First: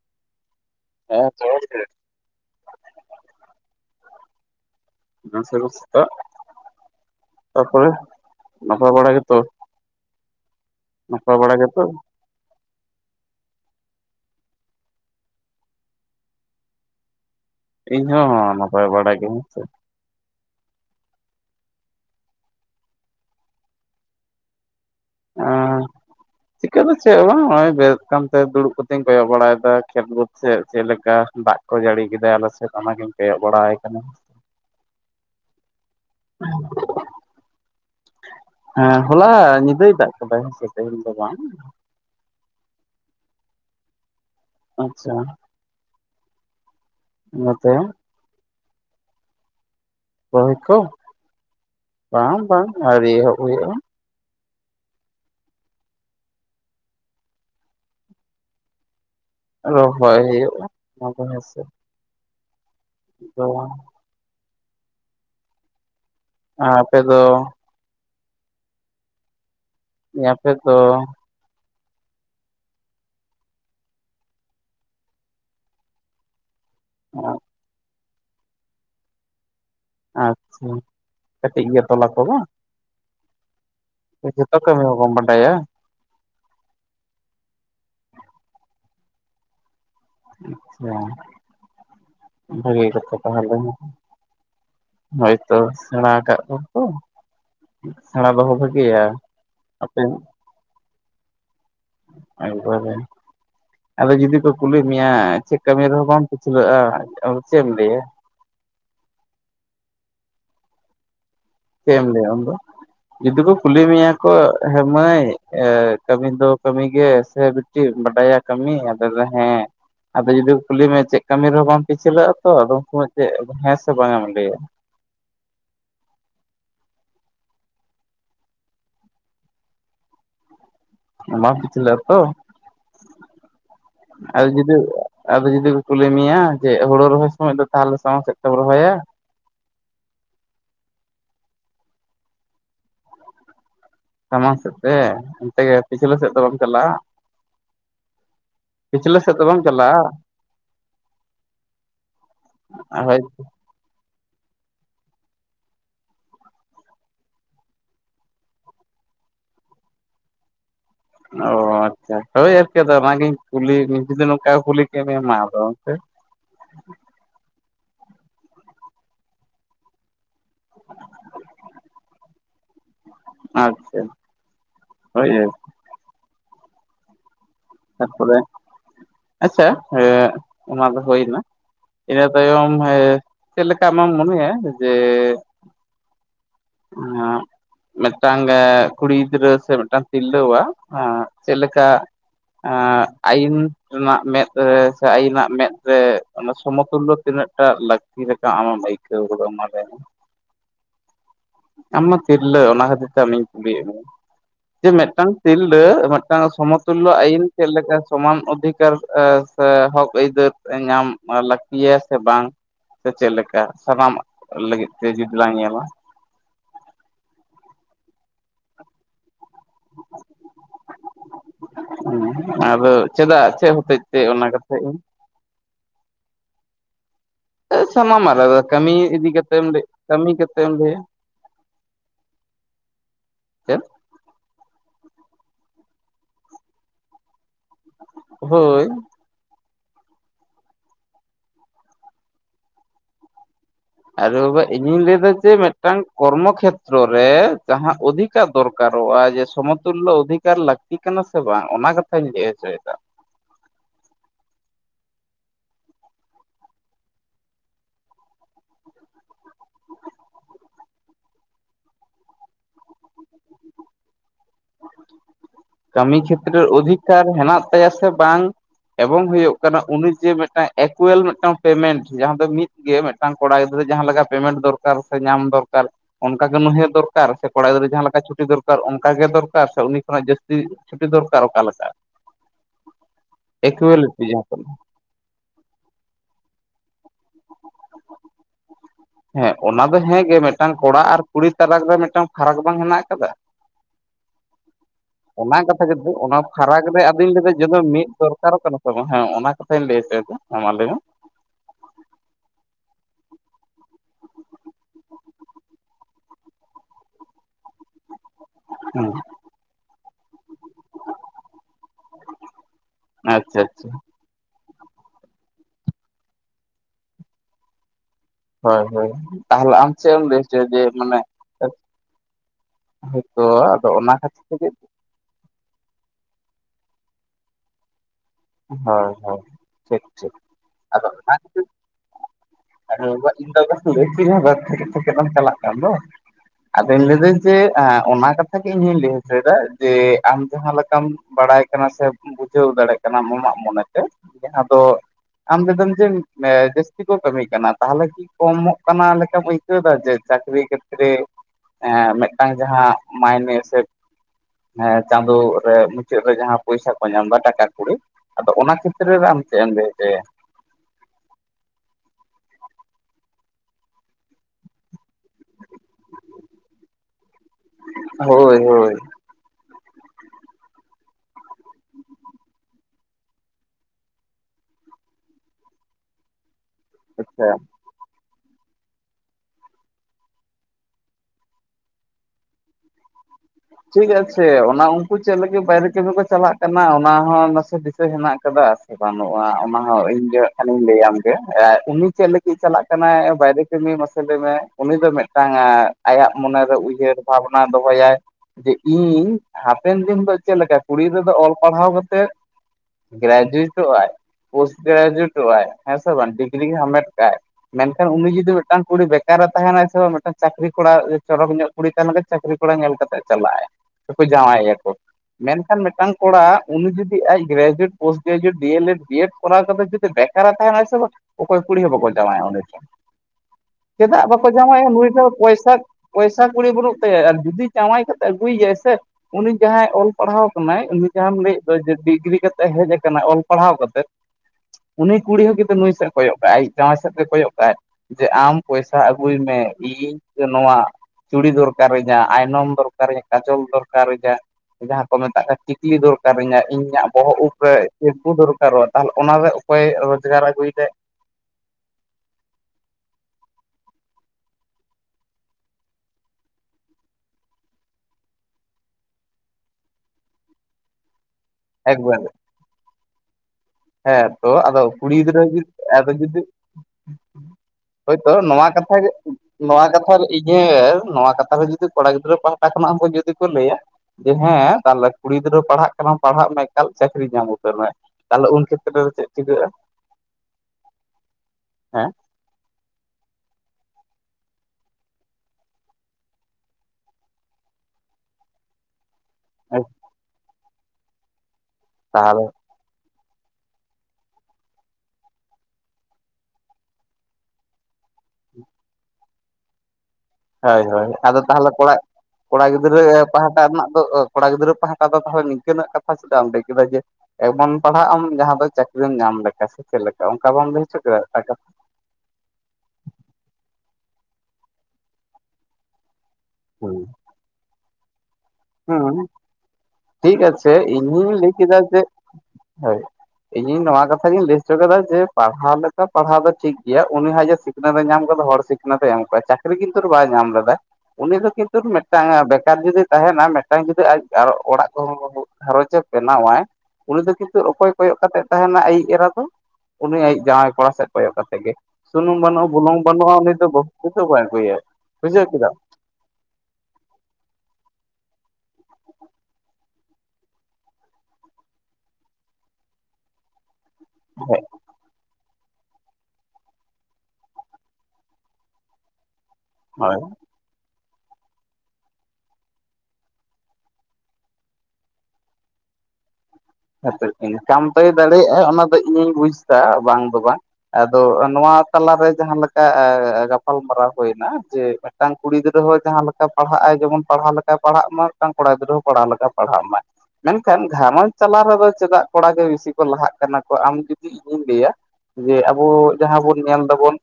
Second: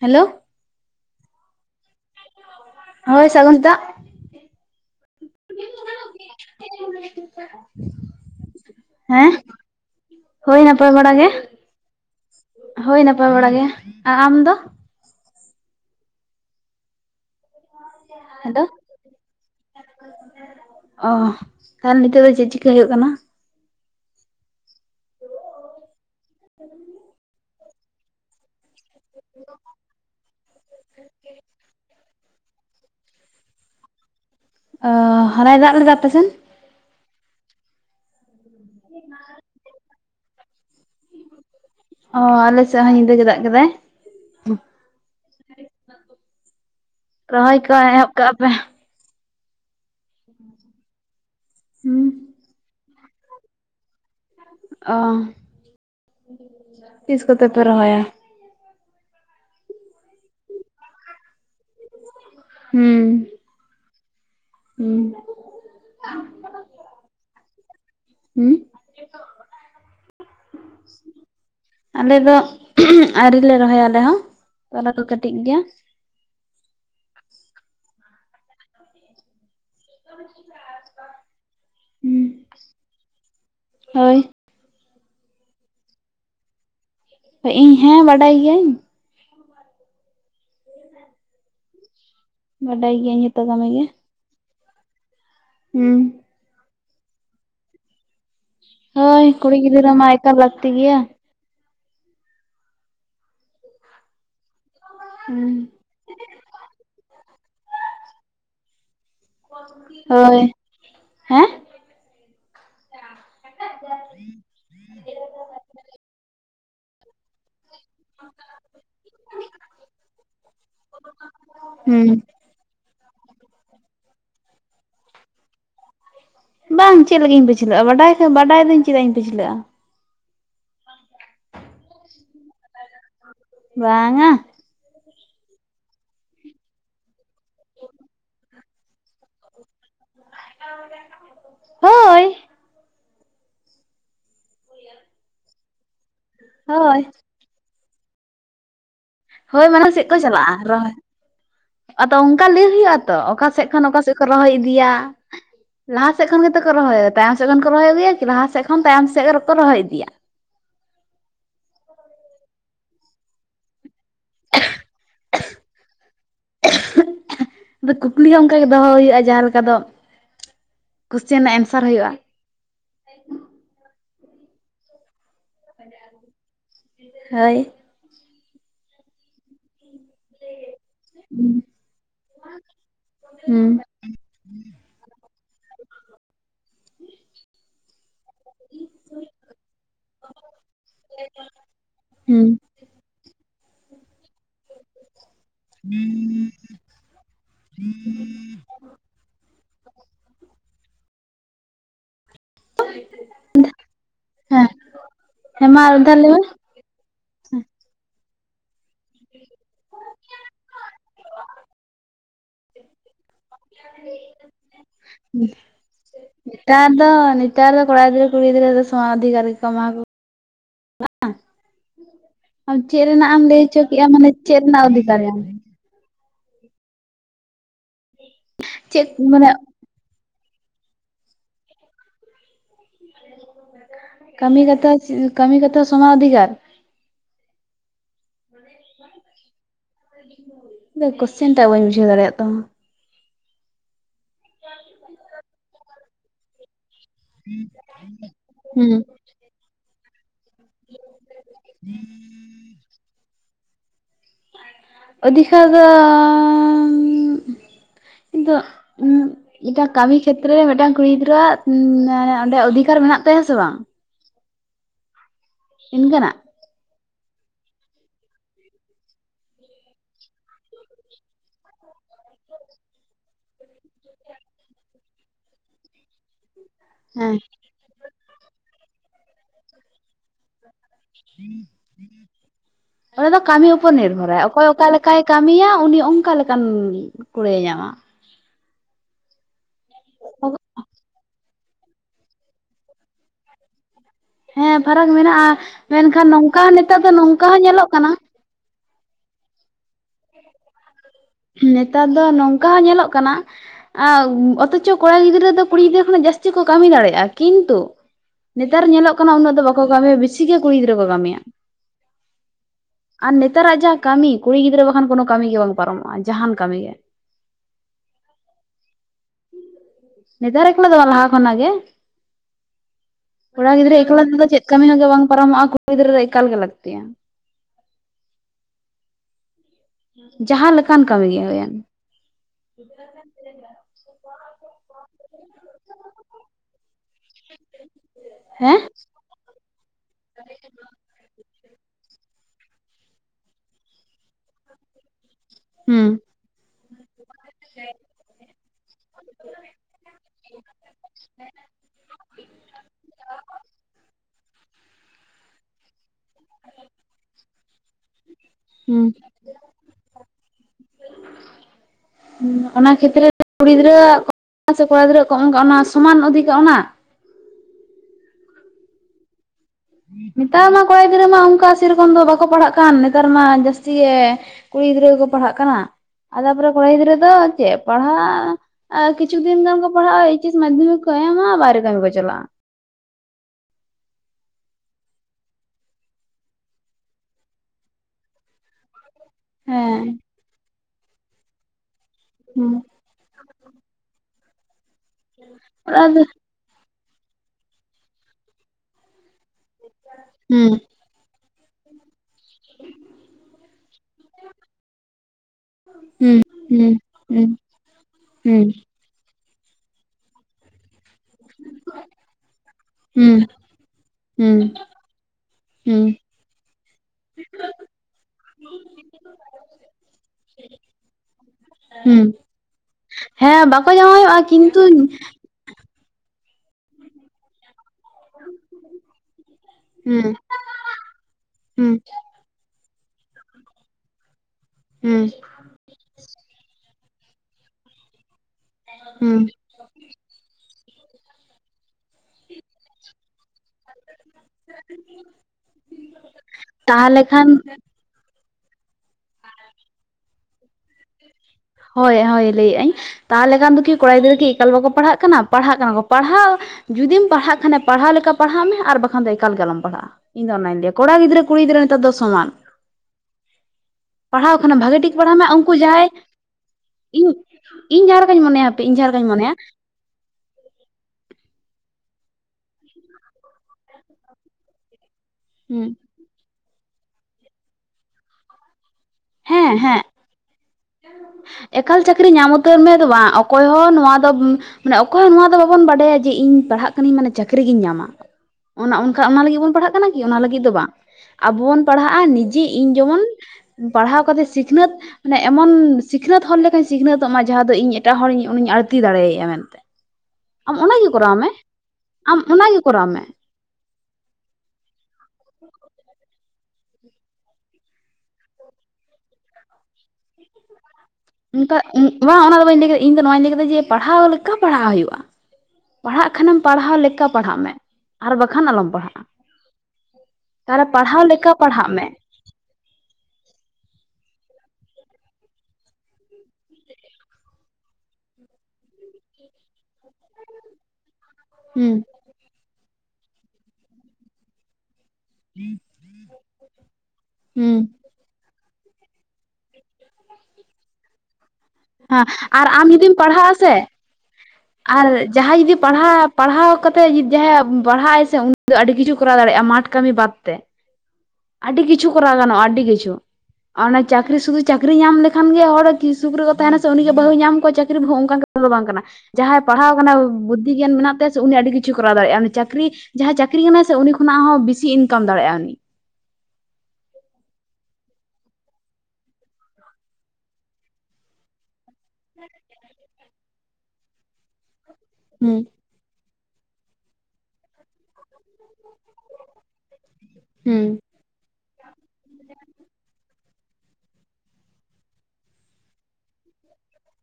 [inaudible] Hello ᱦᱮᱸ ᱡᱚᱦᱟᱨ ᱜᱮ᱾ ᱦᱳᱭ ᱥᱟᱹᱜᱩᱱ ᱛᱟᱜ᱾ ᱦᱮ ᱥᱟᱹᱜᱩᱱ ᱥᱮᱛᱟᱜ ᱛᱟᱨᱯᱚᱨ ᱱᱟᱯᱟᱭ ᱵᱟᱲᱟ ᱦᱮᱸ ᱜᱮᱛᱚ? ᱦᱳᱭ ᱱᱟᱯᱟᱭ ᱵᱟᱲᱟ ᱜᱮ᱾ ᱦᱳᱭ ᱱᱟᱯᱟᱭ ᱵᱟᱲᱟ ᱜᱮ᱾ ᱟᱨ ᱟᱢ ᱫᱚ? ᱤᱧ ᱦᱚᱸ ᱦᱮᱞᱳ ᱱᱟᱯᱟᱭ ᱵᱟᱲᱟ ᱜᱮ ᱦᱮᱸᱥᱮ᱾ ᱚᱻ ᱛᱟᱦᱞᱮ ᱱᱤᱛᱳᱜ ᱫᱚ ᱪᱮᱜ ᱪᱤᱠᱟᱹ ᱦᱩᱭᱩᱜ ᱠᱟᱱᱟ ᱟᱸ ᱪᱤᱠᱟᱹ ᱫᱚ ᱪᱮᱜ ᱦᱚᱸ ᱵᱟᱝ ᱱᱚᱸᱜᱼᱚᱭ ᱵᱮᱨᱮᱫ ᱠᱟᱱᱛᱮ ᱫᱩᱲᱩᱵ ᱛᱮᱧ ᱠᱚᱭᱚᱜ ᱵᱟᱲᱟᱭᱫᱟ ᱠᱷᱮᱛ ᱵᱟᱹᱫᱽ ᱥᱮᱫ ᱪᱮᱫ ᱞᱮᱠᱟ ᱫᱟᱜ ᱠᱚ ᱡᱟᱹᱲᱤ ᱠᱮᱫᱟᱭ ᱟᱞᱮ ᱥᱮᱜ ᱫᱚᱢᱮ ᱜᱮᱧ ᱠᱚᱭᱚᱜ ᱵᱟᱲᱟᱣᱟᱭ ᱠᱟᱱᱟ᱾ ᱚ ᱦᱚᱞᱟᱭ ᱫᱟᱜ ᱞᱮᱫᱟ ᱟᱯᱮ ᱥᱮᱱ [inaudible] ᱦᱮᱸ ᱦᱚᱞᱟ ᱧᱤᱫᱟᱹᱭ ᱫᱟᱜ ᱟᱭ ᱵᱟᱝ [unintelligible] ᱚ ᱟᱞᱮ ᱥᱮᱫ ᱦᱚᱸ ᱧᱤᱫᱟᱹ ᱜᱮ ᱫᱟᱜ ᱠᱮᱫᱟᱭ᱾ ᱟᱪᱪᱷᱟ ᱨᱚᱦᱚᱭ ᱠᱚ ᱚᱱᱟᱛᱮ ᱮᱦᱚᱵ ᱠᱟᱜᱼᱟ ᱯᱮ? ᱨᱚᱦᱚᱭ ᱠᱚ ᱦᱩᱸ ᱵᱟᱝ ᱵᱟᱝ ᱟᱹᱨᱤ ᱮᱦᱚᱵ ᱦᱩᱭᱩᱜᱼᱟ᱾ ᱚ ᱛᱤᱥ ᱠᱚᱛᱮ ᱯᱮ ᱨᱚᱦᱚᱭᱟ ᱨᱚᱦᱚᱭ ᱦᱩᱭᱩᱜᱼᱟ ᱟᱫᱚ ᱦᱮᱸᱥᱮ᱾ ᱦᱩᱸ [unintelligible] ᱦᱩᱸ [unintelligible] ᱟ ᱟᱯᱮ ᱫᱚ ᱩ [unintelligible] ᱛᱚ ᱟᱞᱮ ᱫᱚ ᱟᱹᱣᱨᱤ ᱞᱮ ᱨᱚᱦᱚᱭᱟ ᱟᱞᱮ ᱦᱚᱸ ᱛᱚᱞᱟ ᱠᱚ ᱠᱟᱹᱴᱤᱡ ᱜᱮᱭᱟ᱾ [inaudible] ᱟᱪᱪᱷᱟ ᱠᱟᱹᱴᱤᱡ ᱜᱮᱭᱟ ᱛᱚᱞᱟ ᱠᱚ ᱵᱟᱝ ᱦᱳᱭ ᱡᱚᱛᱚ ᱠᱟᱹᱢᱤ ᱦᱚᱸ ᱵᱟᱢ ᱵᱟᱰᱟᱭᱟ ᱤᱧ ᱦᱮᱸ ᱵᱟᱰᱟᱭ ᱜᱤᱭᱟᱹᱧ ᱟᱪᱪᱷᱟ ᱵᱷᱟᱹᱜᱤ ᱵᱟᱰᱟᱭ ᱠᱟᱛᱷᱟ ᱜᱤᱭᱟᱹᱧ ᱡᱚᱛᱚ ᱛᱟᱦᱚᱞᱮ ᱦᱮᱸ ᱠᱟᱹᱢᱤ ᱜᱮ ᱵᱷᱟᱜᱤᱛᱚ ᱦᱩᱸ ᱥᱮᱬᱟ ᱠᱟᱜ ᱠᱚᱣᱟᱢ ᱛᱚ ᱥᱮᱬᱟ ᱫᱚᱦᱚ ᱵᱷᱟᱹᱜᱤᱭᱟ ᱦᱳᱭ ᱠᱩᱲᱤ ᱜᱤᱫᱽᱨᱟᱹ ᱢᱟ ᱦᱟᱯᱮᱱ ᱮᱠᱟᱞ ᱞᱟᱹᱠᱛᱤ ᱜᱮᱭᱟ᱾ ᱮᱠᱵᱟᱨᱮ ᱟᱫᱚ ᱡᱩᱫᱤ ᱠᱚ ᱠᱩᱞᱤ ᱢᱮᱭᱟ ᱪᱮᱫ ᱠᱟᱹᱢᱤ ᱨᱮᱦᱚᱸ ᱵᱟᱢ ᱴᱷᱤ ᱪᱷᱩᱞᱟᱹᱜᱼᱟ ᱟᱫᱚ ᱪᱮᱫ ᱮᱢ ᱞᱟᱹᱭᱟ ᱦᱳᱭ ᱦᱮᱸ ᱪᱮᱫ ᱮᱢ ᱞᱟᱹᱭᱟ ᱩᱱ ᱫᱚ ᱡᱩᱫᱤ ᱠᱚ ᱠᱩᱞᱤ ᱢᱮᱭᱟ ᱠᱚ ᱦᱮ ᱢᱟᱹᱭ ᱮ ᱠᱟᱹᱢᱤ ᱫᱚ ᱠᱟᱹᱢᱤ ᱜᱮ ᱥᱮ ᱴᱤ ᱵᱟᱰᱟᱭᱟ ᱠᱟᱹᱢᱤ ᱟᱫᱚᱢ ᱞᱟᱹᱭᱟ ᱦᱮᱸ ᱟᱫᱚ ᱡᱩᱫᱤ ᱠᱩᱞᱤ ᱢᱮᱭᱟ ᱪᱮᱜ ᱠᱟᱹᱢᱤ ᱨᱮᱦᱚᱸ ᱵᱟᱢ ᱦᱩᱸ ᱯᱟᱹᱪᱷᱞᱟᱹᱜᱼᱟ ᱛᱚ ᱟᱫᱚ ᱩᱱ ᱥᱚᱢᱚᱭ ᱪᱮᱜ ᱦᱮᱸ ᱥᱮ ᱵᱟᱝᱮᱢ ᱞᱟᱹᱭᱟ ᱵᱟᱝ ᱪᱮᱫ ᱞᱟᱹᱜᱤᱜ ᱤᱧ ᱯᱟᱹᱪᱷᱞᱟᱹᱜᱼᱟ ᱵᱟᱰᱟᱭ ᱠᱷᱟᱱ ᱵᱟᱰᱟᱭ ᱫᱚᱹᱧ ᱪᱮᱫᱟᱜ ᱤᱧ ᱯᱟᱹᱪᱷᱞᱟᱹᱜᱼᱟ ᱵᱟᱢ ᱯᱟᱹᱪᱷᱞᱟᱹᱜᱼᱟ ᱛᱚ ᱵᱟᱝᱟ ᱟᱫᱚ ᱡᱩᱫᱤ ᱟᱫᱚ ᱡᱩᱫᱤ ᱠᱚ ᱠᱩᱞᱤ ᱢᱮᱭᱟ ᱡᱮ ᱦᱩᱲᱩ ᱨᱚᱦᱚᱭ ᱥᱚᱢᱚᱭ ᱫᱚ ᱛᱟᱦᱚᱞᱮ ᱥᱟᱢᱟᱝ ᱥᱮᱫ ᱛᱮᱢ ᱨᱚᱦᱚᱭᱟ ᱦᱳᱭ ᱥᱟᱢᱟᱝ ᱥᱮᱫ ᱛᱮ ᱚᱱᱛᱮᱜᱮ ᱯᱤᱪᱷᱞᱟᱹ ᱥᱮᱜ ᱫᱚ ᱵᱟᱢ ᱪᱟᱞᱟᱜᱼᱟ ᱦᱳᱭ ᱯᱤᱪᱷᱞᱟᱹ ᱥᱮᱫ ᱫᱚ ᱵᱟᱢ ᱦᱳᱭ ᱢᱟᱨᱟᱝ ᱪᱟᱞᱟᱜᱼᱟ ᱥᱮᱜ ᱠᱚ ᱪᱟᱞᱟᱜᱼᱟ ᱨᱚᱦᱚᱭ ᱟᱫᱚ ᱚᱝᱠᱟ ᱞᱟᱹᱭ ᱦᱩᱭᱩᱜᱼᱟ ᱛᱚ ᱦᱳᱭ ᱚᱠᱟ ᱥᱮᱜ ᱠᱷᱚᱱ ᱚᱠᱟ ᱥᱮᱜ ᱠᱚ ᱨᱚᱦᱚᱭ ᱤᱫᱤᱭᱟ ᱞᱟᱦᱟᱥᱮᱜ ᱠᱷᱚᱱ ᱜᱮᱛᱚ ᱠᱚ ᱨᱚᱦᱚᱭᱟ ᱛᱟᱭᱚᱢ ᱥᱮᱜ ᱠᱷᱚᱱ ᱠᱚ ᱨᱚᱦᱚᱭ ᱟᱹᱜᱩᱭᱟ ᱠᱤ? ᱞᱟᱦᱟ ᱥᱮᱜ ᱠᱷᱚᱱ ᱛᱟᱭᱚᱢ ᱥᱮᱜ ᱜᱮᱠᱚ ᱨᱚᱦᱚᱭ ᱤᱫᱤᱭᱟ᱾ ᱚ ᱟᱪᱪᱷᱟ ᱦᱳᱭ ᱟᱨᱠᱤ ᱟᱫᱚ ᱚᱱᱟᱜᱮᱧ ᱠᱩᱞᱤᱭᱮᱜ ᱢᱤᱧ ᱠᱤᱱᱛᱩ ᱱᱚᱝᱠᱟ ᱠᱩᱞᱤ ᱠᱮ ᱢᱮᱭᱟ ᱢᱟ ᱟᱫᱚ ᱟᱫᱚ ᱠᱩᱠᱞᱤ ᱦᱚᱸ ᱚᱝᱠᱟᱜᱮ ᱫᱚᱦᱚ ᱦᱩᱭᱩᱜᱼᱟ ᱡᱟᱦᱟᱸ ᱞᱮᱠᱟ ᱫᱚ ᱠᱚᱳᱥᱪᱮᱱ ᱨᱮᱱᱟᱜ ᱮᱱᱥᱟᱨ ᱦᱩᱭᱩᱜᱼᱟ ᱟᱪᱪᱷᱟ ᱦᱳᱭ ᱦᱳᱭ ᱾ ᱛᱟᱨᱯᱚᱨᱮ ᱟᱪᱪᱷᱟ ᱚᱱᱟ ᱫᱚ ᱦᱩᱭᱱᱟ ᱦᱩᱸ ᱤᱱᱟᱹ ᱛᱟᱭᱚᱢ ᱪᱮᱫ ᱦᱩᱸ ᱞᱮᱠᱟ ᱢᱚᱱᱮᱭᱟ ᱡᱮ [inaudible] ᱢᱤᱫᱴᱟᱝ ᱠᱩᱲᱤ ᱜᱤᱫᱽᱨᱟᱹ ᱥᱮ ᱢᱤᱫᱴᱟᱝ ᱛᱤᱨᱞᱟᱹᱣᱟᱜ ᱪᱮᱫᱮᱠᱟ ᱦᱩᱹ ᱾ ᱟᱸ ᱟᱹᱭᱤᱱ ᱨᱮᱱᱟᱜ ᱢᱮᱫ ᱨᱮ ᱥᱮ ᱟᱭᱤᱱᱟᱜ ᱢᱮᱫ ᱨᱮ ᱥᱚᱢᱚᱛᱩᱞᱚ ᱛᱤᱱᱟᱹᱜ ᱴᱟ ᱞᱟᱹᱠᱛᱤ ᱪᱮᱫ ᱞᱮᱠᱟ ᱟᱢᱮᱢ ᱟᱹᱭᱠᱟᱹᱣ ᱠᱟᱫᱟ ᱢᱟ ᱞᱟᱹᱭ ᱢᱮ ᱾ ᱟᱢ ᱢᱟ ᱛᱤᱨᱞᱟᱹ ᱚᱱᱟ ᱠᱷᱟᱹᱛᱤᱨ ᱛᱮ ᱟᱹᱢᱤᱧ ᱠᱩᱞᱤᱭᱮᱜ ᱢᱮᱭᱟ ᱦᱮᱸ ᱾ ᱡᱮ ᱢᱤᱫᱴᱟᱝ ᱦᱮᱸ ᱢᱟ ᱛᱤᱨᱞᱟᱹ ᱟᱨ ᱢᱤᱫ ᱫᱷᱟᱣ ᱞᱟᱹᱭ ᱢᱮ ᱢᱤᱫᱴᱟᱝ ᱥᱚᱢᱚᱛᱩᱞᱞᱚ ᱟᱭᱤᱱ ᱪᱮᱫ ᱞᱮᱠᱟ ᱥᱚᱢᱟᱱ ᱚᱫᱷᱤᱠ ᱦᱚᱠ [inaudible] ᱟᱹᱭᱫᱟᱹᱨ ᱧᱟᱢ ᱞᱟᱹᱠᱛᱤᱭᱟ ᱥᱮ ᱵᱟᱝ ᱥᱮ ᱪᱮᱫ ᱞᱮᱠᱟ ᱠᱟᱜ ᱥᱟᱱᱟᱢ ᱞᱟᱹᱜᱤᱫ ᱛᱮ ᱡᱩᱫᱤ ᱞᱟᱝ ᱧᱮᱞᱟ ᱾ ᱱᱮᱛᱟᱨ ᱫᱚ ᱱᱮᱛᱟᱨ ᱨᱮ ᱠᱚᱲᱟ ᱜᱤᱫᱽᱨᱟᱹ ᱠᱩᱲᱤ ᱜᱤᱫᱽᱨᱟᱹ ᱫᱚ ᱥᱚᱢᱟᱱ ᱚᱫᱷᱤᱠᱟᱨ ᱜᱮᱠᱚ ᱮᱢᱟ ᱠᱚᱣᱟ ᱾ ᱵᱟᱝ ᱟᱢ ᱟᱫᱚ ᱪᱮᱫ ᱨᱮᱱᱟᱜ ᱮᱢ ᱪᱮᱫᱟᱜ ᱞᱟᱹᱭ ᱪᱮᱫ ᱦᱚᱪᱚ ᱦᱚᱛᱮᱡ ᱠᱮᱜᱼᱟ ᱛᱮ ᱢᱟᱱᱮ ᱚᱱᱟ ᱪᱮᱫ ᱠᱟᱛᱷᱟ ᱨᱮᱱᱟᱜ ᱤᱧ ᱚᱫᱷᱤᱠᱟᱨ ᱧᱟᱢ ᱥᱟᱱᱟᱢᱟᱜ ᱨᱮ ᱠᱟᱹᱢᱤ ᱪᱮᱫ ᱤᱫᱤ ᱢᱟᱱᱮ ᱠᱟᱛᱮᱫ ᱮᱢ ᱞᱟᱹᱭ ᱠᱟᱹᱢᱤ ᱠᱟᱛᱮ ᱮᱢ ᱞᱟᱹᱭᱟ ᱪᱮᱫ ᱠᱟᱹᱢᱤ ᱠᱟᱛᱮᱜ ᱠᱟᱹᱢᱤ ᱠᱟᱛᱮᱜ ᱥᱚᱢᱟᱭ ᱚᱫᱷᱤᱠᱟᱨ ᱦᱳᱭ ᱾ [inaudible] ᱟᱫᱚ ᱠᱚᱥᱪᱮᱱᱴᱟᱜ ᱵᱟᱹᱧ ᱵᱩᱡᱷᱟᱹᱣ ᱫᱟᱲᱮᱭᱟᱜ ᱛᱟᱢᱟ ᱾ ᱟᱨᱮ ᱵᱟᱵᱟ ᱤᱧᱤᱧ ᱞᱟᱹᱭ ᱮᱫᱟ ᱡᱮ ᱢᱤᱫᱴᱟᱝ ᱠᱚᱨᱢᱚ ᱠᱷᱮᱛ ᱨᱚ ᱨᱮ ᱡᱟᱦᱟᱸ ᱚᱫᱷᱤᱠᱟᱨ ᱦᱩᱸ ᱫᱚᱨᱠᱟᱨᱚᱜᱼᱟ ᱡᱮ ᱥᱚᱢᱚᱛᱩᱞᱞᱚ ᱚᱫᱷᱤᱠ ᱠᱟᱨ ᱞᱟᱹᱠᱛᱤ ᱠᱟᱱᱟ ᱥᱮ ᱵᱟᱝ ᱚᱱᱟ ᱠᱟᱛᱷᱟᱧ ᱞᱟᱹᱭ ᱦᱚᱪᱚᱭᱮᱫᱟ ᱾ ᱚᱫᱷᱤᱠᱟ ᱫᱚ ᱤᱧ ᱫᱚ [inaudible] ᱢᱤᱫᱴᱟᱝ ᱠᱟᱹᱢᱤ ᱠᱷᱮᱛᱨᱮ ᱨᱮ ᱢᱤᱫᱴᱟᱝ ᱠᱩᱲᱤ ᱜᱤᱫᱽᱨᱟᱹᱣᱟᱜ ᱚᱸᱰᱮ ᱚᱫᱷᱤᱠᱟᱨ ᱢᱮᱱᱟᱜ ᱛᱟᱭᱟ ᱥᱮ ᱵᱟᱝ? ᱠᱟᱹᱢᱤ ᱤᱱᱠᱟᱹᱱᱟᱜ ᱠᱷᱮᱛᱨᱮ ᱚᱫᱷᱤᱠᱟᱨ ᱦᱮᱱᱟᱜ ᱛᱟᱭᱟ ᱥᱮ ᱵᱟᱝ ᱮᱵᱚᱝ ᱦᱳᱭᱳᱜ ᱠᱟᱱᱟ ᱩᱱᱤ ᱡᱮ ᱢᱤᱫᱴᱟᱝ ᱮᱠᱩᱭᱮᱞ ᱢᱤᱫᱴᱟᱝ ᱯᱮᱢᱮᱱᱴ ᱡᱟᱦᱟᱸ ᱫᱚ ᱢᱤᱫ ᱜᱮ ᱢᱤᱫᱴᱟᱝ ᱠᱚᱲᱟ ᱜᱤᱫᱽᱨᱟᱹ ᱡᱟᱦᱟᱸ ᱞᱮᱠᱟ ᱯᱮᱢᱮᱱᱴ ᱫᱚᱨᱠᱟᱨ ᱥᱮ ᱧᱟᱢ ᱫᱚᱨᱠᱟᱨ ᱚᱱᱠᱟ ᱜᱮ ᱱᱩᱭᱦᱟᱹᱨ ᱫᱚᱨᱠᱟᱨ ᱦᱮᱸ ᱥᱮ ᱠᱚᱲᱟ ᱜᱤᱫᱽᱨᱟᱹ ᱡᱟᱦᱟᱸ ᱞᱮᱠᱟ ᱪᱷᱩᱴᱤ ᱫᱚᱨᱠᱟᱨ ᱚᱱᱠᱟ ᱜᱮ ᱫᱚᱨᱠᱟᱨ ᱥᱮ ᱩᱱᱤ ᱠᱷᱚᱱᱟᱜ ᱡᱟᱹᱥᱛᱤ ᱪᱷᱩᱴᱤ ᱫᱚᱨᱠᱟᱨ ᱚᱠᱟ ᱞᱮᱠᱟ ᱚᱱᱟ ᱫᱚ ᱠᱟᱹᱢᱤ ᱩᱯᱚᱨ ᱮᱠᱩᱭᱮᱞᱤᱴᱤ ᱱᱤᱨᱵᱷᱚᱨᱟᱭ ᱡᱟᱦᱟᱸ ᱠᱚ ᱚᱠᱚᱭ ᱚᱠᱟᱞᱮᱠᱟ ᱞᱮᱠᱟᱭ ᱠᱟᱹᱢᱤᱭᱟ ᱩᱱᱤ ᱚᱱᱠᱟ ᱞᱮᱠᱟᱱ ᱠᱩᱲᱟᱹᱭ ᱧᱟᱢᱟ ᱾ ᱦᱮᱸ ᱚᱱᱟ ᱫᱚ ᱦᱮᱸᱜᱮ ᱢᱤᱫᱴᱟᱝ ᱠᱚᱲᱟ ᱟᱨ ᱠᱩᱲᱤ ᱛᱟᱞᱟᱠ ᱨᱮ ᱢᱤᱫᱴᱟᱝ ᱯᱷᱟᱨᱟᱠ ᱵᱟᱝ ᱦᱮᱱᱟᱜ ᱟᱠᱟᱫᱟ ᱦᱮᱸ ᱯᱷᱟᱨᱟᱠ ᱢᱮᱱᱟᱜᱼᱟ ᱚᱱᱟ ᱠᱟᱛᱷᱟ ᱜᱮ ᱢᱮᱱᱠᱷᱟᱱ ᱚᱱᱟ ᱱᱚᱝᱠᱟ ᱯᱷᱟᱨᱟᱠ ᱱᱮᱛᱟᱨ ᱨᱮ ᱫᱚ ᱟᱫᱚᱧ ᱱᱚᱝᱠᱟ ᱞᱟᱹᱭᱫᱟ ᱦᱚᱸ ᱡᱚ ᱧᱮᱞᱚᱜ ᱢᱤᱫ ᱠᱟᱱᱟ ᱚᱜ ᱠᱟᱱᱟ ᱛ ᱵᱟᱝ ᱦᱮᱸ ᱚᱱᱟ ᱠᱟᱛᱷᱟᱧ ᱞᱟᱹᱭ ᱦᱚᱪᱚᱭ ᱦᱮᱸ ᱢᱟ ᱞᱟᱹᱭ ᱢᱮ ᱱᱮᱛᱟᱨ ᱫᱚ ᱱᱚᱝᱠᱟ ᱦᱚᱸ ᱧᱮᱞᱚᱜ ᱠᱟᱱᱟ ᱾ ᱚᱸ ᱚᱛᱷᱚᱪᱚ ᱠᱚᱲᱟ ᱜᱤᱫᱽᱨᱟᱹ ᱫᱚ ᱠᱩᱲᱤ ᱜᱤᱫᱽᱨᱟᱹ ᱠᱷᱚᱱᱟᱜ ᱡᱟᱹᱥᱛᱤ ᱠᱚ ᱠᱟᱹᱢᱤ ᱫᱟᱲᱮᱭᱟᱜᱼᱟ ᱠᱤᱱᱛᱩ ᱱᱮᱛᱟᱨ ᱦᱮᱸ ᱧᱮᱞᱚᱜ ᱠᱟᱱᱟ ᱩᱱᱟᱹᱜ ᱫᱚ ᱵᱟᱠᱚ ᱠᱟᱹᱢᱤᱭᱟ ᱵᱮᱥᱤ ᱜᱮ ᱠᱩᱲᱤ ᱜᱤᱫᱽᱨᱟᱹ ᱠᱚ ᱠᱟᱹᱢᱤᱭᱟ ᱾ ᱟᱨ ᱟᱪᱪᱷᱟ ᱱᱮᱛᱟᱨᱟᱜ ᱟᱪᱪᱷᱟ ᱡᱟᱦᱟᱸ ᱠᱟᱹᱢᱤ ᱠᱩᱲᱤ ᱜᱤᱫᱽᱨᱟᱹ ᱵᱟᱠᱷᱟᱱ ᱠᱳᱱᱳ ᱠᱟᱹᱢᱤ ᱜᱮ ᱵᱟᱝ ᱯᱟᱨᱚᱢᱚᱜᱼᱟ ᱡᱟᱦᱟᱱ ᱠᱟᱹᱢᱤ ᱜᱮ ᱦᱳᱭ ᱦᱳᱭ ᱛᱟᱦᱚᱞᱮ ᱟᱢ ᱪᱮᱫ ᱮᱢ ᱞᱟᱹᱭ ᱦᱚᱪᱚᱭᱟ ᱱᱮᱛᱟᱨ ᱡᱮ ᱮᱠᱞᱟ ᱫᱚ ᱵᱟᱝ ᱢᱟᱱᱮ ᱞᱟᱦᱟ ᱠᱷᱚᱱᱟ ᱜᱮ ᱦᱳᱭᱛᱳ ᱠᱚᱲᱟ ᱟᱫᱚ ᱜᱤᱫᱽᱨᱟᱹ ᱚᱱᱟ ᱮᱠᱞᱟ ᱠᱷᱟᱹᱛᱤᱨ ᱛᱮᱫᱚ ᱪᱮᱫ ᱛᱮᱜᱮ ᱠᱟᱹᱢᱤ ᱦᱚᱸ ᱜᱮ ᱵᱟᱝ ᱯᱟᱨᱚᱢᱚᱜᱼᱟ ᱠᱩᱲᱤ ᱜᱤᱫᱽᱨᱟᱹ ᱫᱚ ᱮᱠᱟᱞ ᱜᱮ ᱞᱟᱹᱠᱛᱤᱜᱼᱟ ᱾ ᱦᱳᱭ ᱦᱳᱭ ᱾ ᱡᱟᱦᱟᱸ ᱞᱮᱠᱟᱱ ᱠᱟᱹᱢᱤ ᱜᱮ ᱦᱩᱭᱮᱱ ᱤᱧ ᱫᱚ ᱵᱟᱹᱧ ᱞᱟᱹᱭ ᱦᱚᱪᱚᱧᱟ ᱵᱟᱫ ᱠᱟᱛᱮᱢ ᱪᱟᱞᱟᱜ ᱠᱟᱱ ᱫᱚ [unintelligible] ᱟᱫᱚᱧ ᱞᱟᱹᱭ ᱫᱟᱹᱧ ᱡᱮ ᱚᱱᱟ ᱠᱟᱛᱷᱟ ᱜᱮ ᱦᱮᱸ ᱤᱧᱦᱚᱧ ᱞᱟᱹᱭ ᱦᱚᱪᱚᱭ ᱥᱮᱫᱟᱭ ᱡᱮ ᱟᱢ ᱡᱟᱦᱟᱸ ᱞᱮᱠᱟᱢ ᱵᱟᱲᱟᱭ ᱠᱟᱱᱟ ᱥᱮᱢ ᱵᱩᱡᱷᱟᱹᱣ ᱫᱟᱲᱮᱭᱟᱜ ᱠᱟᱱᱟ ᱾ ᱠᱟᱱᱟᱢ ᱟᱢᱟᱜ ᱢᱚᱱᱮᱛᱮ ᱡᱟᱦᱟᱸ ᱫᱚ ᱟᱢ ᱞᱮᱫᱟᱢ ᱦᱩᱸ ᱡᱮ ᱡᱟᱹᱥᱛᱤ ᱠᱚ ᱠᱟᱹᱢᱤ ᱠᱟᱱᱟ ᱛᱟᱦᱚᱞᱮ ᱠᱤ ᱠᱚᱢᱚᱜ ᱠᱟᱱᱟ ᱞᱮᱠᱟᱢ ᱟᱹᱭᱠᱟᱹᱣ ᱮᱟ ᱡᱮ ᱪᱟᱠᱨᱤ ᱠᱷᱮᱛᱨᱮ ᱮ ᱢᱤᱫᱴᱟᱝ ᱡᱟᱦᱟᱸ ᱢᱟᱭᱱᱮ ᱥᱮᱵ [inaudible] ᱪᱟᱸᱫᱚ ᱨᱮ ᱢᱩᱪᱟᱹᱫ ᱨᱮ ᱡᱟᱦᱟᱸ ᱯᱚᱭᱥᱟ ᱠᱚ ᱧᱟᱢ ᱮᱫᱟ ᱴᱟᱠᱟ [unintelligible] ᱟᱫᱚ ᱚᱱᱟ ᱦᱩᱸ ᱠᱷᱮᱛᱨᱮ ᱨᱮ ᱟᱢ ᱪᱮᱫ ᱮᱢ ᱞᱟᱹᱭ ᱦᱚᱪᱚ ᱭᱟ? ᱦᱩᱸᱻ ᱚᱱᱟ ᱠᱷᱮᱛᱨᱮ ᱨᱮ ᱠᱩᱲᱤ ᱜᱤᱫᱽᱨᱟᱹᱣᱟᱜ ᱥᱮ ᱠᱚᱲᱟ ᱜᱤᱫᱨᱟᱹ ᱠᱚ ᱮᱢ ᱟᱠᱟᱫ-ᱟ ᱚᱱᱟ ᱥᱚᱢᱟᱱ ᱚᱫᱷᱤᱠᱟᱟᱜᱼᱟ ᱚᱱᱟ? ᱦᱚᱭ ᱦᱚᱭ ᱾ ᱱᱮᱛᱟᱨ ᱢᱟ ᱠᱚᱲᱟ ᱜᱤᱫᱽᱨᱟᱹ ᱢᱟ ᱚᱱᱠᱟ ᱥᱮᱨᱚᱠᱚᱢ ᱫᱚ ᱵᱟᱠᱚ ᱯᱟᱲᱦᱟᱜ ᱠᱟᱱ ᱱᱮᱛᱟᱨ ᱢᱟ ᱡᱟᱹᱥᱛᱤ ᱜᱮ ᱠᱩᱲᱤ ᱜᱤᱫᱽᱨᱟᱹ ᱜᱮᱠᱚ ᱯᱟᱲᱦᱟᱜ ᱠᱟᱱᱟ [inaudible] ᱟᱨ ᱛᱟᱨᱯᱚᱨᱮ ᱠᱚᱲᱟ ᱜᱤᱫᱽᱨᱟᱹ ᱫᱚ ᱟᱪᱪᱷᱟ ᱪᱮᱫ ᱯᱟᱲᱦᱟᱜ ᱠᱤᱪᱷᱩ ᱫᱤᱱ ᱜᱮᱠᱚ ᱯᱟᱲᱦᱟᱜᱼᱟ ᱮᱭᱤᱪᱮᱥ ᱢᱟᱫᱽᱫᱷᱚᱢᱤᱠ ᱠᱚ ᱮᱢᱟ ᱵᱟᱭᱨᱮ ᱠᱟᱹᱢᱤ ᱠᱚ ᱪᱟᱞᱟᱜᱼᱟ ᱾ ᱴᱷᱤᱠ ᱟᱪᱷᱮ ᱚᱱᱟ ᱩᱱᱠᱩ ᱪᱮᱫ ᱞᱮᱜᱤ ᱵᱟᱭᱨᱮ ᱠᱟᱹᱢᱤ ᱠᱚ ᱪᱟᱞᱟᱜ ᱠᱟᱱᱟ ᱚᱱᱟ ᱦᱚᱸ ᱱᱟᱥᱮ ᱫᱤᱥᱟᱹ ᱦᱮᱱᱟᱜ ᱟᱠᱟᱫᱟ ᱾ ᱵᱟᱹᱱᱩᱜᱼᱟ ᱚᱱᱟ ᱦᱚᱸ ᱦᱮᱸ ᱤᱧ ᱫᱚ ᱦᱟᱸᱜ ᱠᱷᱟᱱᱤᱧ ᱞᱟᱹᱭᱟᱢ ᱜᱮ ᱩᱱᱤ ᱪᱮᱫ ᱞᱟᱹᱜᱤᱫ ᱪᱟᱞᱟᱜ ᱠᱟᱱᱟᱭ ᱵᱟᱭᱨᱮ ᱠᱟᱹᱢᱤ ᱢᱟᱥᱮ ᱞᱮᱢᱮ ᱩᱱᱤ ᱫᱚ ᱢᱤᱫᱴᱟᱝ ᱟᱫᱚ ᱟᱭᱟᱜ ᱢᱚᱱᱮ ᱨᱮ ᱩᱭᱦᱟᱹᱨ ᱵᱷᱟᱵᱽᱱᱟ ᱫᱚᱦᱚᱭᱟᱭ ᱡᱮ ᱤᱧ ᱦᱟᱯᱮᱱ ᱫᱤᱱ ᱫᱚ ᱪᱮᱫ ᱦᱩᱸ ᱞᱮᱠᱟ ᱠᱩᱲᱤ ᱜᱤᱫᱨᱟᱹ ᱚᱞ ᱯᱟᱲᱦᱟᱣ ᱠᱟᱛᱮᱮᱫ ᱜᱨᱮᱡᱩᱣᱮᱴᱚᱜ-ᱟᱭ [inaudible] ᱯᱚᱥᱴ ᱜᱨᱮᱡᱩᱣᱮᱴᱚᱜ-ᱟᱭ᱾ ᱦᱮᱸ ᱥᱮ ᱵᱟᱝ ᱦᱩᱸ ᱰᱤᱜᱽᱨᱤ ᱜᱮ ᱦᱩᱸ ᱦᱟᱢᱮᱴ ᱠᱟᱭ ᱦᱩᱸ [inaudible] ᱢᱮᱱᱠᱷᱟᱱ ᱩᱱᱤ ᱡᱩᱫᱤ ᱦᱩᱸ ᱢᱤᱫᱴᱟᱝ ᱠᱩᱲᱤ ᱵᱮ ᱵᱮᱠᱟᱨ ᱨᱮᱭ ᱛᱟᱦᱮᱱᱟᱭ ᱥᱮ ᱵᱟᱝ ᱢᱤᱫᱴᱟᱝ ᱪᱟᱹᱠᱨᱤ ᱠᱚᱲᱟ ᱪᱚᱨᱚᱠ ᱧᱚᱜ ᱠᱩᱲᱤ ᱛᱟᱦᱮᱱᱟ ᱪᱟᱹᱠᱨᱤ ᱠᱚᱲᱟ ᱧᱮᱞ ᱠᱟᱛᱮ ᱦᱩᱸ ᱪᱟᱞᱟᱜ ᱟᱭ [inaudible] ᱥᱮᱠᱚ ᱦᱩᱸ ᱡᱟᱣᱟᱭᱟᱠᱚ ᱾ ᱢᱮᱱᱠᱷᱟᱱ ᱦᱩᱸ ᱢᱤᱫᱴᱟᱝ ᱠᱚᱲᱟ ᱩᱱᱤ ᱡᱩᱫᱤ ᱟᱡ ᱜᱨᱮᱡᱩᱭᱮᱴ ᱯᱚᱥᱴ ᱜᱨᱮᱡᱩᱭᱮᱴ ᱰᱤᱭᱮᱞᱮᱴ ᱵᱤᱭᱮᱰ ᱠᱚᱨᱟᱣ ᱠᱟᱛᱮ ᱡᱩᱫᱤ [unintelligible] ᱛᱟᱦᱮᱱᱟᱭ ᱥᱮ ᱚᱠᱚᱭ ᱠᱩᱲᱤ ᱦᱚ ᱵᱟᱠᱚ ᱦᱩᱸ ᱡᱟᱣᱟᱭᱚᱜ-ᱟ ᱩᱱᱤ ᱴᱷᱮᱱ ᱦᱮᱸ ᱵᱟᱠᱚ ᱾ ᱪᱮᱫᱟᱜ ᱡᱟᱶᱟᱭᱚᱜᱼᱟ ᱵᱟᱠᱚ ᱠᱤᱱᱛᱩ ᱡᱟᱣᱟᱭᱟᱠᱚ ᱦᱩᱸ ᱱᱩᱭ ᱫᱚ ᱯᱚᱭᱥᱟ ᱯᱚᱭᱥᱟ ᱠᱩᱲᱤ ᱵᱟᱹᱱᱩᱜ ᱛᱟᱭᱟ ᱟᱨ ᱡᱩᱫᱤ ᱡᱟᱶᱟᱭ ᱠᱟᱛᱮ ᱟᱹᱜᱩᱭᱟᱭ ᱥᱮ ᱩᱱᱤ ᱡᱟᱦᱟᱸᱭ ᱚᱞ ᱦᱩᱸ ᱯᱟᱲᱦᱟᱣ ᱠᱟᱱᱟᱭ ᱩᱱᱤ ᱡᱟᱦᱟᱸᱢ ᱞᱟᱹᱭᱮᱫ ᱫᱚ ᱡᱮ ᱰᱤᱜᱽᱨᱤ ᱠᱟᱛᱮ ᱦᱮᱡ ᱟᱠᱟᱱᱟ ᱚᱞ ᱯᱟᱲᱦᱟᱣ ᱠᱟᱛᱮ ᱩᱱᱤ ᱦᱩᱸ ᱠᱩᱲᱤ ᱦᱚᱸ ᱠᱤᱱᱛᱩ ᱱᱩᱭ ᱥᱮᱫ ᱮ ᱠᱚᱭᱚᱜ ᱠᱟᱜᱼ ᱟᱭ ᱟᱡ ᱡᱟᱶᱟᱭ ᱥᱮᱫ ᱮ ᱠᱚᱭᱚᱜ ᱠᱟᱜ ᱟᱭ ᱡᱮ ᱟᱢ ᱯᱚᱭᱥᱟ ᱟᱹᱜᱩᱭ ᱦᱩᱸ ᱢᱮ ᱾ ᱤᱧ ᱱᱚᱣᱟ ᱪᱩᱲᱤ ᱫᱚᱨᱠᱟᱨᱤᱧᱟᱹ, ᱟᱭᱱᱚᱢ ᱫᱚᱨᱠᱟᱨᱤᱧᱟᱹ ᱠᱟᱪᱚᱞ ᱫᱚᱨᱠᱟᱨᱤᱧᱟᱹ ᱡᱟᱦᱟᱸ ᱠᱚ ᱢᱮᱛᱟᱜ ᱠᱟᱱ ᱴᱤᱠᱞᱤ ᱫᱚᱨᱠᱟᱨᱤᱧᱟ ᱤᱧᱟᱹᱜ ᱛᱟᱦᱚᱞᱮ ᱵᱚᱦᱚᱜ ᱠᱷᱟᱱ ᱩᱯ ᱨᱮ ᱥᱤᱢᱯᱩ ᱫᱚᱨᱠᱟᱨᱚᱜᱼᱟ ᱛᱟᱦᱚᱞᱮ ᱚᱱᱟ ᱫᱚ ᱚᱠᱚᱭ ᱨᱚᱡᱽᱜᱟᱨ ᱟᱹᱜᱩ ᱭᱮᱫᱟᱭ? ᱦᱚᱭ ᱦᱚᱭ ᱞᱟᱹᱭᱮᱫ ᱟᱹᱧ ᱛᱟᱦᱚᱞᱮ ᱠᱷᱟᱱ ᱫᱚᱠᱤ ᱠᱚᱲᱟ ᱜᱤᱫᱽᱨᱟᱹ ᱠᱤ ᱮᱠᱟᱞ ᱵᱟᱠᱚ ᱯᱟᱲᱦᱟᱜ ᱠᱟᱱᱟ ᱯᱟᱲᱦᱟᱜ ᱠᱟᱱᱟ ᱠᱚ ᱯᱟᱲᱦᱟᱜ ᱡᱩᱫᱤᱢ ᱯᱟᱲᱦᱟᱜ ᱠᱷᱟᱱᱮ ᱯᱟᱲᱦᱟᱣ ᱞᱮᱠᱟ ᱯᱟᱲᱦᱟᱜ ᱢᱮ ᱟᱨ ᱵᱟᱠᱷᱟᱱ ᱫᱚ ᱮᱠᱟᱞ ᱜᱮ ᱟᱞᱚᱢ ᱯᱟᱲᱦᱟᱜᱼᱟ ᱾ ᱤᱧ ᱫᱚ ᱚᱱᱟᱧ ᱞᱟᱹᱭᱟ ᱾ ᱠᱚᱲᱟ ᱜᱤᱫᱽᱨᱮ ᱠᱩᱲᱤ ᱜᱤᱫᱽᱨᱟᱹ ᱱᱮᱛᱟᱨ ᱫᱚ ᱮᱠᱵᱟᱨᱮ ᱥᱚᱢᱟᱱ ᱾ ᱦᱮᱸ ᱛᱚ ᱟᱫᱚ ᱠᱩᱲᱤ ᱜᱤᱫᱽᱨᱟᱹ ᱢᱮ ᱩᱱᱠᱩ ᱟᱫᱚ ᱡᱟᱦᱟᱸᱭ ᱡᱩᱫᱤ ᱤᱧ [inaudible] ᱤᱧ ᱡᱟᱦᱟᱸ ᱦᱚᱭᱛᱚ ᱞᱮᱠᱟᱧ ᱱᱚᱣᱟ ᱢᱚᱱᱮᱭᱟ ᱦᱟᱯᱮ ᱠᱟᱛᱷᱟ ᱤᱧ ᱜᱮ ᱡᱟᱦᱟᱸ ᱞᱮᱠᱟᱧ ᱢᱚᱱᱮᱭᱟ [inaudible] ᱱᱚᱣᱟ ᱠᱟᱛᱷᱟ ᱤᱭᱟ. ᱱᱚᱣᱟ ᱠᱟᱛᱷᱟ ᱫᱚ ᱡᱩᱫᱤ ᱠᱚᱲᱟ ᱜᱤᱫᱽᱨᱟᱹ ᱯᱟᱦᱴᱟ ᱠᱷᱚᱱᱟᱜ ᱦᱚᱸ ᱡᱩᱫᱤ ᱠᱚ ᱞᱟᱹᱭᱟ ᱡᱮ ᱦᱮᱸ ᱛᱟᱦᱚᱞᱮ ᱠᱩᱲᱤ ᱜᱤᱫᱽᱨᱟᱹ ᱯᱟᱲᱦᱟᱜ ᱠᱟᱱᱟᱢ ᱯᱟᱲᱦᱟᱜ ᱢᱮ ᱮᱠᱟᱞ ᱪᱟᱹᱠᱨᱤ ᱧᱟᱢ ᱩᱛᱟᱹᱨ ᱢᱮ ᱾ ᱛᱟᱦᱚᱞᱮ ᱩᱱ ᱠᱷᱮᱛ ᱨᱮ ᱫᱚ ᱪᱮᱫ? ᱪᱤᱠᱟᱹᱜᱼᱟ ᱦᱮᱸ ᱦᱮᱸ [unintelligible] ᱮᱠᱟᱞ ᱪᱟᱹᱠᱨᱤ ᱧᱟᱢ ᱩᱛᱟᱹᱨ ᱩᱛᱟᱹᱨ ᱢᱮ ᱫᱚ ᱵᱟᱝ ᱚᱠᱚᱭ ᱦᱚᱸ ᱱᱚᱣᱟ ᱫᱚ ᱢᱟᱱᱮ ᱚᱠᱚᱭ ᱱᱚᱣᱟ ᱫᱚ ᱵᱟᱵᱚᱱ ᱵᱟᱰᱟᱭᱟ ᱡᱮ ᱤᱧ ᱯᱟᱲᱦᱟᱜ ᱠᱟᱱᱟᱹᱧ ᱢᱟᱱᱮ ᱪᱟᱹᱠᱨᱤ ᱜᱤᱧ ᱧᱟᱢᱟ ᱾ ᱚᱱ ᱚᱱᱠᱟ ᱚᱱᱟ ᱞᱟᱹᱜᱤᱫ ᱵᱚᱱ ᱦᱮᱸ ᱯᱟᱲᱦᱟᱜ ᱠᱟᱱᱟ ᱠᱤ ᱚᱱᱟ ᱞᱟᱹᱜᱤᱫ ᱫᱚ ᱵᱟᱝ [inaudible] ᱟᱵᱚ ᱵᱚᱱ ᱯᱟᱲᱦᱟᱜᱼᱟ ᱛᱟᱦᱚᱞᱮ ᱱᱤᱡᱮ ᱤᱧ ᱡᱮᱢᱚᱱ ᱯᱟᱲᱦᱟᱣ ᱠᱟᱛᱮᱫ ᱥᱤᱠᱷᱱᱟᱹᱛ ᱢᱟᱱᱮ ᱮᱢᱚᱱ ᱥᱤᱠᱷᱱᱟᱹᱛ ᱦᱚᱲ ᱞᱮᱠᱟᱧ ᱥᱤᱠᱷᱱᱟᱹᱛᱚᱜ ᱢᱟ ᱡᱟᱦᱟᱸ ᱫᱚ ᱤᱧ ᱮᱴᱟᱜ ᱦᱚᱲᱤᱧ ᱩᱱᱤᱧ ᱟᱲᱛᱤ ᱫᱟᱲᱮᱭᱟᱭᱟ ᱢᱮᱱᱛᱮ ᱾ [unintelligible] ᱦᱚᱭ ᱦᱚᱭ ᱟᱫᱚ ᱛᱟᱦᱚᱞᱮ ᱠᱚᱲᱟ ᱟᱢ [inaudible] ᱠᱚᱲᱟ ᱚᱱᱟᱜᱮ ᱜᱤᱫᱽᱨᱟᱹ ᱠᱚᱨᱟᱣ ᱢᱮ ᱯᱟᱦᱟᱴᱟ ᱨᱮᱱᱟᱜ ᱚ ᱚ ᱠᱚᱲᱟ ᱜᱤᱫᱽᱨᱟᱹ ᱯᱟᱥᱦᱴᱟ ᱫᱚ ᱱᱤᱝᱠᱟᱹᱱᱟᱜ ᱠᱟᱛᱷᱟ ᱪᱮᱫᱟᱜ ᱮᱢ ᱞᱟᱹᱭ ᱠᱮᱫᱟ ᱡᱮ ᱮᱵᱚᱱ ᱯᱟᱲᱦᱟᱜ ᱟᱢ ᱡᱟᱦᱟᱸ ᱫᱚ ᱪᱟᱹᱠᱨᱤᱢ ᱧᱟᱢ ᱞᱮᱠᱟ ᱥᱮ ᱪᱮᱫ ᱞᱮᱠᱟ ᱚᱱᱠᱟ ᱵᱟᱢ ᱞᱟᱹᱭ ᱦᱚᱪᱚ ᱠᱮᱫ [unintelligible] ᱚᱱᱠᱟ ᱵᱟᱝ ᱚᱱᱟ ᱫᱚ ᱵᱟᱹᱧ ᱞᱟᱹᱭ ᱠᱮᱫᱟ ᱤᱧ ᱫᱚ ᱱᱚᱣᱟᱧ ᱞᱟᱹᱭ ᱠᱮᱫᱟ ᱡᱮ ᱯᱟᱲᱦᱟᱣ ᱞᱮᱠᱟ ᱯᱟᱲᱦᱟᱣ ᱦᱩᱭᱩᱜᱼᱟ ᱾ ᱯᱟᱲᱦᱟᱜ ᱠᱷᱟᱱᱮᱢ ᱯᱟᱲᱦᱟᱣ ᱞᱮᱠᱟ ᱯᱟᱲᱦᱟᱜ ᱢᱮ [inaudible] ᱟᱨ ᱵᱟᱠᱷᱟᱱ ᱟᱞᱚ ᱦᱮᱸ [inaudible] ᱴᱷᱤᱠ ᱟᱪᱷᱮ ᱤᱧ ᱯᱟᱲᱦᱟᱣ ᱦᱚᱧ ᱞᱟᱹᱭ ᱞᱮᱠᱟ ᱠᱮᱫᱟ ᱯᱟᱲᱦᱟᱜ ᱡᱮ ᱢᱮ [inaudible] ᱦᱚᱭ ᱾ ᱤᱧ ᱱᱚᱣᱟ ᱠᱟᱛᱷᱟ ᱜᱤᱧ ᱞᱟᱹᱭ ᱚᱪᱚ ᱟᱠᱟᱫᱟ ᱡᱮ ᱯᱟᱲᱦᱟᱣ ᱞᱮᱠᱟ ᱯᱟᱲᱦᱟᱣ ᱫᱚ ᱴᱷᱤᱠ ᱜᱮᱭᱟ ᱩᱱᱤ ᱦᱚ ᱥᱤᱠᱷᱱᱟ. ᱛ ᱧᱟᱢ ᱠᱟᱫᱟ ᱦᱚᱲ ᱥᱤᱠᱷᱱᱟᱹᱛ ᱮᱢ ᱠᱚᱼᱟ ᱪᱟᱹᱠᱨᱤ ᱠᱤᱱᱛᱩ ᱵᱟᱭ ᱧᱟᱢ ᱞᱮᱫᱟ ᱩᱱᱤ ᱫᱚ ᱠᱤᱱᱛᱩ ᱦᱩᱸ ᱢᱤᱫᱴᱟᱝ ᱵᱮᱠᱟᱨ ᱡᱩᱫᱤ ᱛᱟᱦᱮᱱᱟ ᱢᱤᱫᱴᱟᱝ ᱡᱩᱫᱤ ᱟᱡ ᱚᱲᱟᱜ ᱠᱚᱦᱚᱸ ᱜᱷᱟᱨᱚᱸᱡᱽ ᱮ ᱵᱮᱱᱟᱣᱟᱭ [inaudible] ᱩᱱᱤ ᱫᱚ ᱠᱤᱱᱛᱩ ᱦᱩᱸ ᱚᱠᱚᱭ ᱠᱚᱭᱚᱜ ᱠᱟᱛᱮᱮᱫ ᱛᱟᱦᱮᱱᱟ ᱟᱭᱭᱩᱵ ᱮᱨᱟ ᱫᱚ [inaudible] ᱩᱱᱤ ᱟᱭᱮᱡ ᱡᱟᱶᱟᱭ ᱠᱚᱲᱟ ᱥᱮᱮᱫ ᱠᱚᱭᱚᱜ ᱠᱟᱛᱮᱮᱫ ᱜᱮ ᱾ ᱦᱮᱸ ᱟᱨ ᱟᱢ ᱡᱩᱫᱤᱢ ᱯᱟᱲᱦᱟᱜ ᱟᱥᱮ ᱛᱮᱫᱚ ᱵᱟᱭ ᱟᱹᱜᱩᱭᱟ ᱟᱨ ᱵᱩᱡᱷᱟᱹᱣ ᱡᱟᱦᱟᱸᱭ ᱠᱮᱫᱟᱢ ᱡᱩᱫᱤ ᱯᱟᱲᱦᱟᱜ ᱯᱟᱲᱦᱟᱣ ᱠᱟᱛᱮᱮᱫ ᱡ ᱡᱟᱦᱟᱸᱭᱭᱟᱜ ᱯᱟᱲᱦᱟᱜᱟᱭ ᱥᱮ ᱩᱱᱤ ᱫᱚ ᱟᱹᱰᱤ ᱠᱤᱪᱷᱩ ᱠᱚᱨᱟᱣ ᱫᱟᱲᱮᱭᱟᱜᱼᱟ ᱢᱟᱴᱷ ᱠᱟᱹᱢᱤ ᱵᱟᱫ ᱛᱮ ᱟᱹᱰᱤ ᱠᱤᱪᱷᱩ ᱠᱚᱨᱟᱣ ᱜᱟᱱᱚᱜᱼᱟ ᱟᱹᱰᱤ ᱠᱤᱪᱷᱩ ᱚᱱᱟ ᱪᱠᱨᱤ ᱦᱳᱭ ᱪᱟᱹᱠᱨᱤ ᱧᱟᱢ ᱞᱮᱠᱷᱟᱱ ᱜᱮ ᱦᱚᱲ ᱥᱩᱠ ᱨᱮᱠᱚ ᱛᱟᱦᱮᱱᱟ ᱥᱮ ᱩᱱᱤᱜᱮ ᱵᱟᱹᱦᱩᱭ ᱧᱟᱢ ᱠᱚᱣᱟ ᱪᱟᱹᱠᱨᱤ ᱵ ᱚᱱᱠᱟ ᱫᱚ ᱵᱟᱝ ᱠᱟᱱᱟ ᱡᱟᱦᱟᱸᱭ ᱯᱟᱲᱦᱟᱣ ᱦᱳᱭ ᱠᱟᱱᱟ ᱵᱩᱫᱽᱫᱷᱤ ᱜᱮᱭᱟᱱ ᱢᱮᱱᱟᱜ ᱛᱟᱭ ᱩᱱᱤ ᱟᱹᱰᱤ ᱠᱤᱪᱷᱩ ᱠᱚᱨᱟᱣ ᱫᱟᱲᱮᱼᱟ ᱩᱱᱤ ᱪᱟᱹᱠᱨᱤ ᱡᱟᱦᱟᱸᱭ ᱪᱟᱹᱠᱨᱤ ᱠᱟᱱᱟᱭ ᱥᱮ ᱩᱱᱤ ᱠᱷᱚᱱᱟᱜ ᱦᱚᱸ ᱵᱤᱥᱤ ᱤᱱᱠᱟᱢ ᱫᱟᱲᱮᱭᱟᱜᱼᱟ ᱛᱤᱨ ᱤᱠᱟᱢᱛᱚᱭ ᱫᱟᱲᱮᱭᱟᱜ ᱟᱭ ᱚᱱᱟ ᱫᱚ ᱤᱧᱤᱧ ᱵᱩᱡᱽᱫᱟ ᱵᱟᱝ ᱫᱚ ᱵᱟᱝ ᱟᱫᱚ ᱱᱚᱣᱟ ᱛᱟᱞᱟᱨᱮ ᱡᱟᱦᱟᱸ ᱞᱮᱠᱟ ᱜᱟᱯᱟᱞᱢᱟᱨᱟᱣ ᱦᱩᱭᱱᱟ ᱡᱮ ᱢᱤᱫᱴᱟᱝ ᱦᱩᱸ ᱠᱩᱲᱤ ᱜᱤᱫᱽᱨᱟᱹ ᱦᱚᱸ ᱡᱟᱦᱟᱸ ᱞᱮᱠᱟ ᱞᱮᱠᱟ ᱯᱟᱲᱦᱟᱜ ᱟᱭ ᱡᱮᱢᱚᱱ ᱯᱟᱲᱦᱟᱣ ᱞᱮᱠᱟᱭ ᱯᱟᱲᱦᱟᱜᱼ ᱢᱟ ᱢᱤᱫᱴᱟᱝ ᱠᱚᱲᱟ ᱜᱤᱫᱽᱨᱟᱹ ᱦᱚᱸ ᱯᱟᱲᱦᱟᱣ ᱞᱮᱠᱟᱭ ᱯᱟᱲᱦᱟᱜᱢᱟᱭ ᱢᱮᱱᱠᱷᱟᱱ ᱦᱩᱸ ᱜᱷᱟᱨᱚᱸᱡᱽ ᱪᱟᱞᱟᱣ ᱨᱮᱫᱚ ᱪᱮᱫᱟᱜ ᱠᱚᱲᱟ ᱜᱮ ᱵᱤᱥᱤ ᱠᱚ ᱞᱟᱦᱟᱜ ᱠᱟᱱᱟ ᱠᱚ ᱟᱢ ᱡᱩᱫᱤ ᱤᱧᱤᱧ ᱞᱟᱹᱭᱟ ᱡᱮ ᱟᱵᱚ ᱡᱟᱦᱟᱸ ᱵᱚᱱ ᱧᱮᱞ ᱫᱫᱟᱵᱚᱱ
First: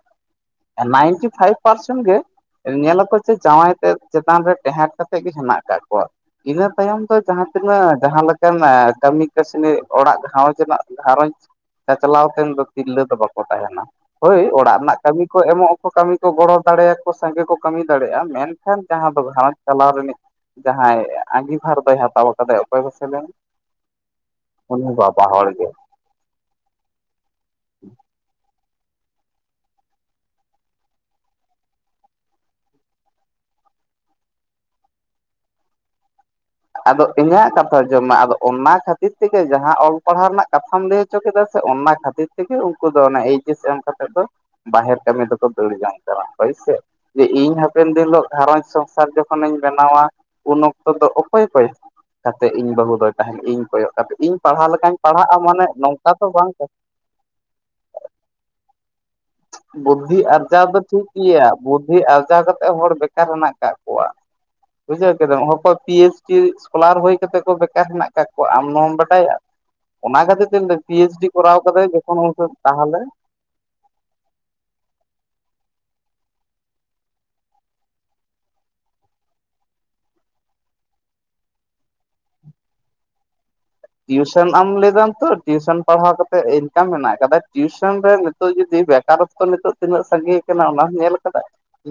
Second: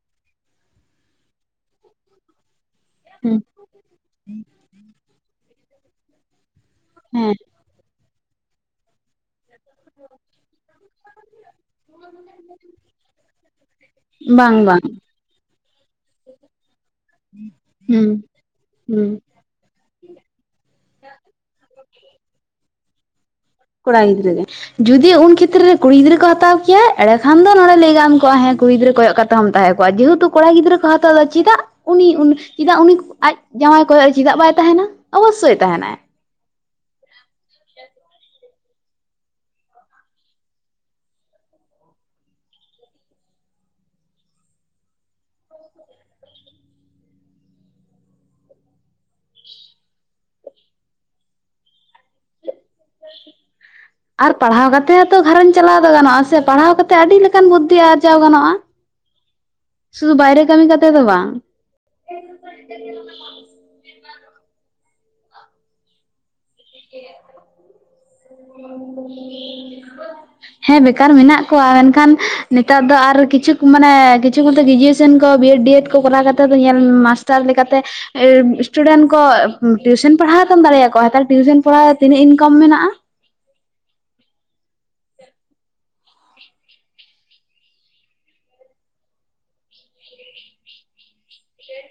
ᱱᱟᱭᱤᱱᱴᱤ ᱯᱷᱟᱭᱤᱵᱷ ᱯᱟᱨᱥᱮᱱᱴ ᱜᱮ ᱧᱮᱞ ᱦᱩᱸ ᱡᱟᱶᱟᱭ ᱛᱮ ᱪᱮᱛᱟᱱ ᱨᱮ ᱴᱮᱦᱰ ᱠᱟᱛᱮ ᱜᱮ ᱦᱮᱱᱟᱜ ᱟᱠᱟᱫ ᱠᱚᱣᱟ ᱤᱱᱟᱹ ᱛᱟᱭᱚᱢ ᱫᱚ ᱦᱮᱸ ᱡᱟᱦᱟᱸ ᱛᱤᱱᱟᱹᱜ ᱡᱟᱦᱟᱸᱠᱟᱱ ᱠᱟᱹᱢᱤ ᱠᱟᱹᱥᱱᱤ ᱚᱲᱟᱜ ᱜᱷᱟᱨᱚᱸᱡᱽ ᱨᱮᱱᱟᱜ ᱜᱷᱟᱨᱚᱸᱡᱽ ᱪᱟᱪᱞᱟᱣ ᱛᱮ ᱫᱚ ᱛᱤᱨᱞᱟᱹ ᱫᱚ ᱵᱟᱠᱚ ᱛᱟᱦᱮᱱᱟ ᱦᱳᱭ ᱵᱟᱝ ᱚᱲᱟᱜ ᱵᱟᱝ ᱨᱮᱱᱟᱜ ᱠᱟᱹᱢᱤ ᱠᱚ ᱮᱢᱚᱜ ᱟᱠᱚ ᱠᱟᱹᱢᱤ ᱠᱚ ᱜᱚᱲᱚ ᱫᱟᱲᱮᱭᱟᱠᱚ ᱥᱟᱸᱜᱮ ᱠᱚ ᱠᱟᱹᱢᱤ ᱦᱩᱸ ᱫᱟᱲᱮᱭᱟᱜᱼᱟ ᱢᱮᱱᱟᱱ ᱮᱠᱷᱟᱱ ᱦᱩᱸ ᱡᱟᱦᱟᱸ ᱫᱚ ᱜᱷᱟᱨᱚᱸᱡᱽ ᱪᱟᱞᱟᱣ ᱨᱤᱱᱤᱡ ᱡᱟᱦᱟᱸᱭ ᱟᱸᱜᱤᱵᱷᱟᱨ ᱫᱚᱭ ᱦᱟᱛᱟᱣ ᱟᱠᱟᱫᱟᱭ ᱚᱠᱚᱭ ᱯᱥᱮ ᱞᱮᱟᱹᱭᱱᱟ ᱠᱚᱲᱟ ᱜᱤᱫᱽᱨᱟᱹ ᱜᱮ ᱡᱩᱚᱫᱤ ᱩᱱ ᱦᱚᱲ ᱜᱮ ᱠᱷᱮᱛᱨᱮ ᱨᱮ ᱠᱩᱲᱤ ᱜᱤᱫᱽᱨᱟᱹ ᱠᱚ ᱦᱟᱛᱟᱣ ᱠᱮᱭᱟ ᱮᱸᱰᱮ ᱠᱷᱟᱱ ᱫᱚ ᱱᱚᱸᱰᱮ ᱞᱟᱹᱭ ᱜᱟᱱ ᱠᱚᱜ ᱦᱮᱸ ᱠᱩᱲᱤ ᱜᱤᱫᱽᱨᱟᱹ ᱠᱚᱭᱚᱜ ᱠᱟᱛᱮ ᱦᱚᱸᱢ ᱛᱟᱦᱮᱸ ᱠᱚᱜᱼᱟ ᱡᱮᱦᱮᱛᱩ ᱠᱚᱲᱟ ᱜᱤᱫᱽᱨᱟᱹ ᱠᱚ ᱦᱟᱛᱟᱣ ᱮᱟ ᱪᱮᱫᱟᱜ ᱩᱱᱤ ᱪᱮᱫᱟᱜ ᱩᱱᱤ ᱟᱡ ᱡᱟᱶᱟᱭ ᱠᱚᱭᱚᱜ ᱪᱮᱫᱟᱜ ᱵᱟᱭ ᱛᱟᱦᱮᱱᱟ ᱚᱵᱚᱥᱥᱳᱭ ᱛᱟᱦᱮᱱᱟᱭ ᱟᱫᱚ ᱤᱧᱟᱹᱜ ᱠᱟᱛᱷᱟ ᱡᱚᱢᱟ ᱟᱫᱚ ᱚᱱᱟ ᱠᱷᱟᱹᱛᱤᱨ ᱛᱮᱜᱮ ᱡ ᱨᱮᱱᱟᱜ ᱠᱟᱛᱷᱟᱢ ᱞᱟᱹᱭ ᱦᱚᱪᱚ ᱠᱮᱫᱟ ᱥᱮ ᱚᱱᱟ ᱠᱷᱟᱹᱛᱤᱨ ᱛᱮᱜᱮ ᱩᱱᱠᱩ ᱫᱚ ᱚᱱᱮ ᱮᱭ ᱤᱥ ᱮᱢ ᱠᱟᱛᱮ ᱫᱚ ᱵᱟᱦᱮᱨ ᱠᱟᱹᱢᱤ ᱫᱚᱠᱚ ᱫᱟᱹᱲ ᱡᱚᱝ ᱠᱟᱱᱟ ᱦᱳᱭᱥ ᱡᱮ ᱤᱧ ᱦᱟᱯᱮᱱ ᱫᱤᱱ ᱦᱤᱞᱳᱜ ᱜᱷᱟᱨᱚᱸᱡᱽ ᱥᱚᱝᱥᱟᱨ ᱡᱚᱠᱷᱚᱱᱤᱧ ᱵᱮᱱᱟᱣᱟ ᱩᱱ ᱚᱠᱛᱚ ᱫᱚ ᱚᱠᱚᱠᱚᱭ ᱠᱟᱛᱮ ᱤᱧ ᱵᱟᱹᱦᱩ ᱫᱚ ᱛᱟᱦᱮᱱ ᱤᱧ ᱠᱚᱭᱚᱜ ᱠᱟᱛᱮ ᱟᱨ ᱤᱧ ᱯᱟᱲᱦᱟᱣ ᱠᱟᱛᱮ ᱞᱮᱠᱟᱧ ᱦᱚᱸᱛᱚ ᱯᱟᱲᱦᱟᱜᱼᱟ ᱜᱷᱟᱨᱚᱸᱡᱽ ᱢᱟᱱᱮ ᱪᱟᱞᱟᱣ ᱱᱚᱝᱠᱟ ᱫᱚ ᱜᱟᱱᱚᱜᱼᱟ ᱥᱮ ᱵᱟᱝ ᱯᱟᱲᱦᱟᱣ ᱠᱟᱛᱮ ᱟᱹᱰᱤ ᱞᱮᱠᱟᱱ ᱵᱩᱫᱽᱫᱷᱤ ᱟᱨᱡᱟᱣ ᱜᱟᱱᱚᱜᱼᱟ ᱥᱩᱫᱷᱩ ᱵᱩᱫᱽᱫᱷᱤ ᱵᱟᱭᱨᱮ ᱟᱨᱡᱟᱣ ᱠᱟᱹᱢᱤ ᱫᱚ ᱠᱟᱛᱮ ᱴᱷᱤᱠ ᱵᱟᱝ ᱜᱮᱭᱟ ᱵᱩᱫᱽᱫᱷᱤ ᱟᱨᱡᱟᱣ ᱠᱟᱛᱮ ᱦᱚᱲ ᱵᱮᱠᱟᱨ ᱦᱮᱱᱟᱜ ᱟᱠᱟᱫ ᱠᱚᱣᱟ ᱵᱩᱡᱷᱟᱹᱣ ᱠᱮᱫᱟᱢ ᱦᱚᱠᱚᱭ ᱯᱤᱭ ᱪᱤ ᱥᱠᱚᱞᱟᱨ ᱦᱩᱭ ᱠᱟ ᱠᱟᱛᱮᱮᱫ ᱠᱚ ᱵᱮᱠᱟᱨ ᱦᱮᱱᱟᱜ ᱠᱫ ᱠᱚᱣᱟ ᱟᱢ ᱱᱚᱣᱟᱚᱢ ᱵᱟᱰᱟᱭᱟ ᱚᱱᱟ ᱠᱷᱟᱹᱛᱤᱨ ᱛᱮ ᱦᱮᱸ ᱯᱤ ᱵᱮᱠᱟᱨ ᱮᱭᱤᱪ ᱰᱤ ᱢᱮᱱᱟᱜ ᱠᱚᱨᱟᱣ ᱠᱚᱣᱟ ᱠᱟᱫᱟᱭ ᱢᱮᱱᱠᱷᱟᱱ ᱡᱚᱠᱷᱚᱱ ᱱᱮᱛᱟᱨ ᱫᱚ ᱛᱟᱦᱚᱞᱮ ᱟᱨ ᱠᱤᱪᱷᱩ ᱢᱟᱱᱮ ᱠᱤᱪᱷᱩᱛᱮ ᱜᱨᱮᱡᱩᱭᱮᱥᱚᱱ ᱠᱚ ᱵᱤᱭ ᱮᱰ ᱰᱤ ᱮᱰ ᱠᱚᱨᱟᱣ ᱠᱟᱛᱮᱮᱫ ᱫᱚ ᱧᱮᱞ ᱢᱟᱥᱴᱟᱨ ᱞᱮᱠᱟᱛᱮ ᱥᱴᱩᱰᱮᱱᱴ ᱠᱚ ᱴᱤᱭᱩᱥᱚᱱ ᱯᱟᱲᱦᱟᱣ ᱛᱟᱢ ᱫᱟᱲᱮᱭᱟᱠᱚᱣᱟ ᱴᱤᱭᱩᱥᱚᱱ ᱯᱟᱲᱦᱟᱣ ᱨᱮ ᱛᱤᱱᱟᱹᱜ ᱤᱱᱠᱟᱢ ᱢᱮᱱᱟᱜᱼᱟ ᱴᱤᱩᱥᱚᱱ ᱟ ᱮᱢ ᱞᱟᱹᱭᱮᱫᱟᱢ ᱛᱚ ᱴᱤᱩᱥᱚᱱ ᱯᱟᱲᱦᱟᱣ ᱠᱟᱛᱮᱜ ᱢᱮᱱᱟᱜ ᱟᱠᱟᱫᱟ ᱴᱤᱭᱩᱥᱚᱱ ᱨᱮ ᱱᱤᱛᱚᱜ ᱡᱩᱫᱤ ᱵᱮᱠᱟᱨᱚᱛ ᱠᱚ ᱱᱤᱛᱚᱜ ᱛᱤᱱᱟᱹᱜ ᱥᱟᱸᱜᱤ ᱟᱠᱟᱱᱟ ᱚᱱᱟᱢ ᱧᱮᱞ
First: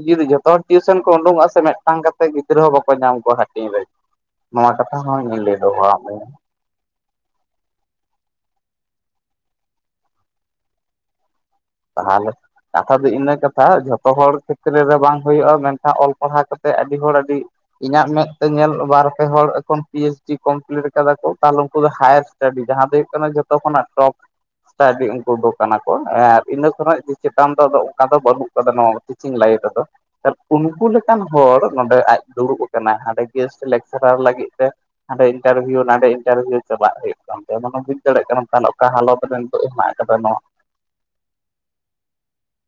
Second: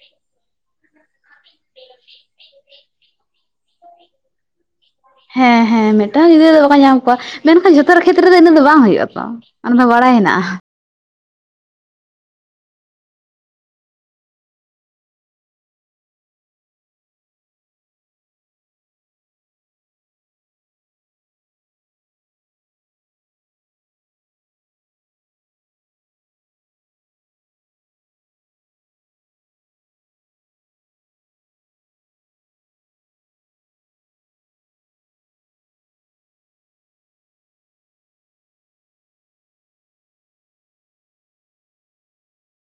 ᱡᱩᱫᱤ ᱡᱚᱛᱚ ᱦᱚᱲ ᱴᱤᱭᱩᱥᱚᱱ ᱠᱚ ᱩᱰᱩᱠᱚᱜᱼᱟ ᱥᱮ ᱢᱤᱫᱴᱟᱝ ᱠᱟᱛᱮᱮᱫ ᱜᱤᱫᱽᱨᱟᱹ ᱦᱚᱸ ᱵᱟᱠᱚ ᱧᱟᱢ ᱠᱚᱣᱟ ᱦᱟᱹᱴᱤᱧ ᱨᱮ ᱱᱚᱣᱟ ᱠᱟᱛᱷᱟ ᱦᱚᱸ ᱤᱧᱤᱧ ᱞᱟᱹᱭ ᱫᱚᱦᱚᱣᱟᱜ ᱢᱮᱭᱟ ᱵᱟᱝ ᱧᱟᱢ ᱢᱮᱱᱠᱷᱟᱱ ᱡᱚᱛᱚ ᱦᱚᱲ ᱠᱷᱮᱛᱨᱮ ᱫᱚ ᱤᱱᱟᱹᱜ ᱫᱚ ᱵᱟᱝ ᱦᱩᱭᱩᱜᱼᱟ ᱛᱚ ᱚᱱᱟ ᱫᱚ ᱵᱟᱲᱟᱭ ᱦᱮᱱᱟᱜᱼᱟ ᱛᱟᱦᱞᱮ ᱠᱟᱛᱷᱟ ᱫᱚ ᱤᱱᱟᱹ ᱠᱟᱛᱷᱟ ᱡᱷᱚᱛᱚ ᱦᱚᱲ ᱠᱷᱮᱛᱨᱮ ᱨᱮ ᱵᱟᱝ ᱦᱩᱭᱩᱜᱼᱟ ᱢᱮᱱᱠᱷᱟᱱ ᱚᱞ ᱯᱟᱲᱦᱟᱣ ᱠᱟ ᱠᱟᱛᱮᱮᱫ ᱟᱹᱰᱤ ᱦᱚᱲ ᱟᱹᱰᱤ ᱤᱧᱟᱹᱜ ᱢᱮᱫᱛᱮ ᱧᱮᱞ ᱵᱟᱨᱯᱮ ᱦᱚᱲ ᱮᱠᱷᱚᱱ ᱯᱤ ᱮᱭᱤᱪ ᱰᱤ ᱠᱚᱢᱯᱞᱤᱴ ᱠᱟᱫᱟ ᱠᱚ ᱛᱟᱦᱚᱞᱮ ᱩᱱᱠᱩ ᱫᱚ ᱦᱟᱭᱟᱨ ᱥᱴᱟ ᱡᱟᱦᱟᱸ ᱫᱚ ᱦᱩᱭᱩᱜ ᱠᱟᱱᱟ ᱡᱚᱛᱚ ᱠᱷᱚᱱᱟᱜ ᱴᱚᱯ ᱥᱴᱟᱰᱤ ᱩᱱᱠᱩ ᱫᱚ ᱠᱟᱱᱟ ᱠᱚ ᱟᱨ ᱤᱱᱟᱹ ᱠᱷᱚᱱᱟᱜ ᱪᱮᱛᱟᱱ ᱫᱚ ᱟᱫᱚ ᱚᱱᱠᱟ ᱫᱚ ᱵᱟᱹᱱᱩᱜ ᱠᱟᱫᱟ ᱱᱚᱣᱟ ᱴᱤᱪᱤᱝ ᱞᱟᱭᱤᱱ ᱨᱮᱫᱚ ᱩᱱᱠᱩ ᱞᱮᱠᱟᱱ ᱦᱚᱲ ᱱᱚᱰᱮ ᱟᱡ ᱫᱩᱲᱩᱵ ᱟᱠᱟᱱᱟ ᱦᱟᱸᱰᱮ ᱜᱮᱥᱴ ᱞᱮᱠᱪᱟᱨᱟᱨ ᱞᱟᱹᱜᱤᱫ ᱛᱮ ᱦᱟᱸᱰᱮ ᱤᱱᱴᱟᱨᱵᱷᱤᱭᱩ ᱱᱟᱰᱮ ᱤᱱᱴᱟᱨᱵᱷᱤᱭᱩ ᱪᱟᱞᱟᱜ ᱦᱩᱭᱩᱜ ᱠᱟᱱᱛᱮ ᱟ ᱵ ᱵᱩᱡᱽ ᱫᱟᱲᱮᱭᱟᱜ ᱠᱟᱱᱟ ᱛ ᱚᱠᱟ ᱦᱟᱞᱚᱛ ᱨᱮᱱ ᱠᱚ ᱮᱢᱟᱜ [inaudible]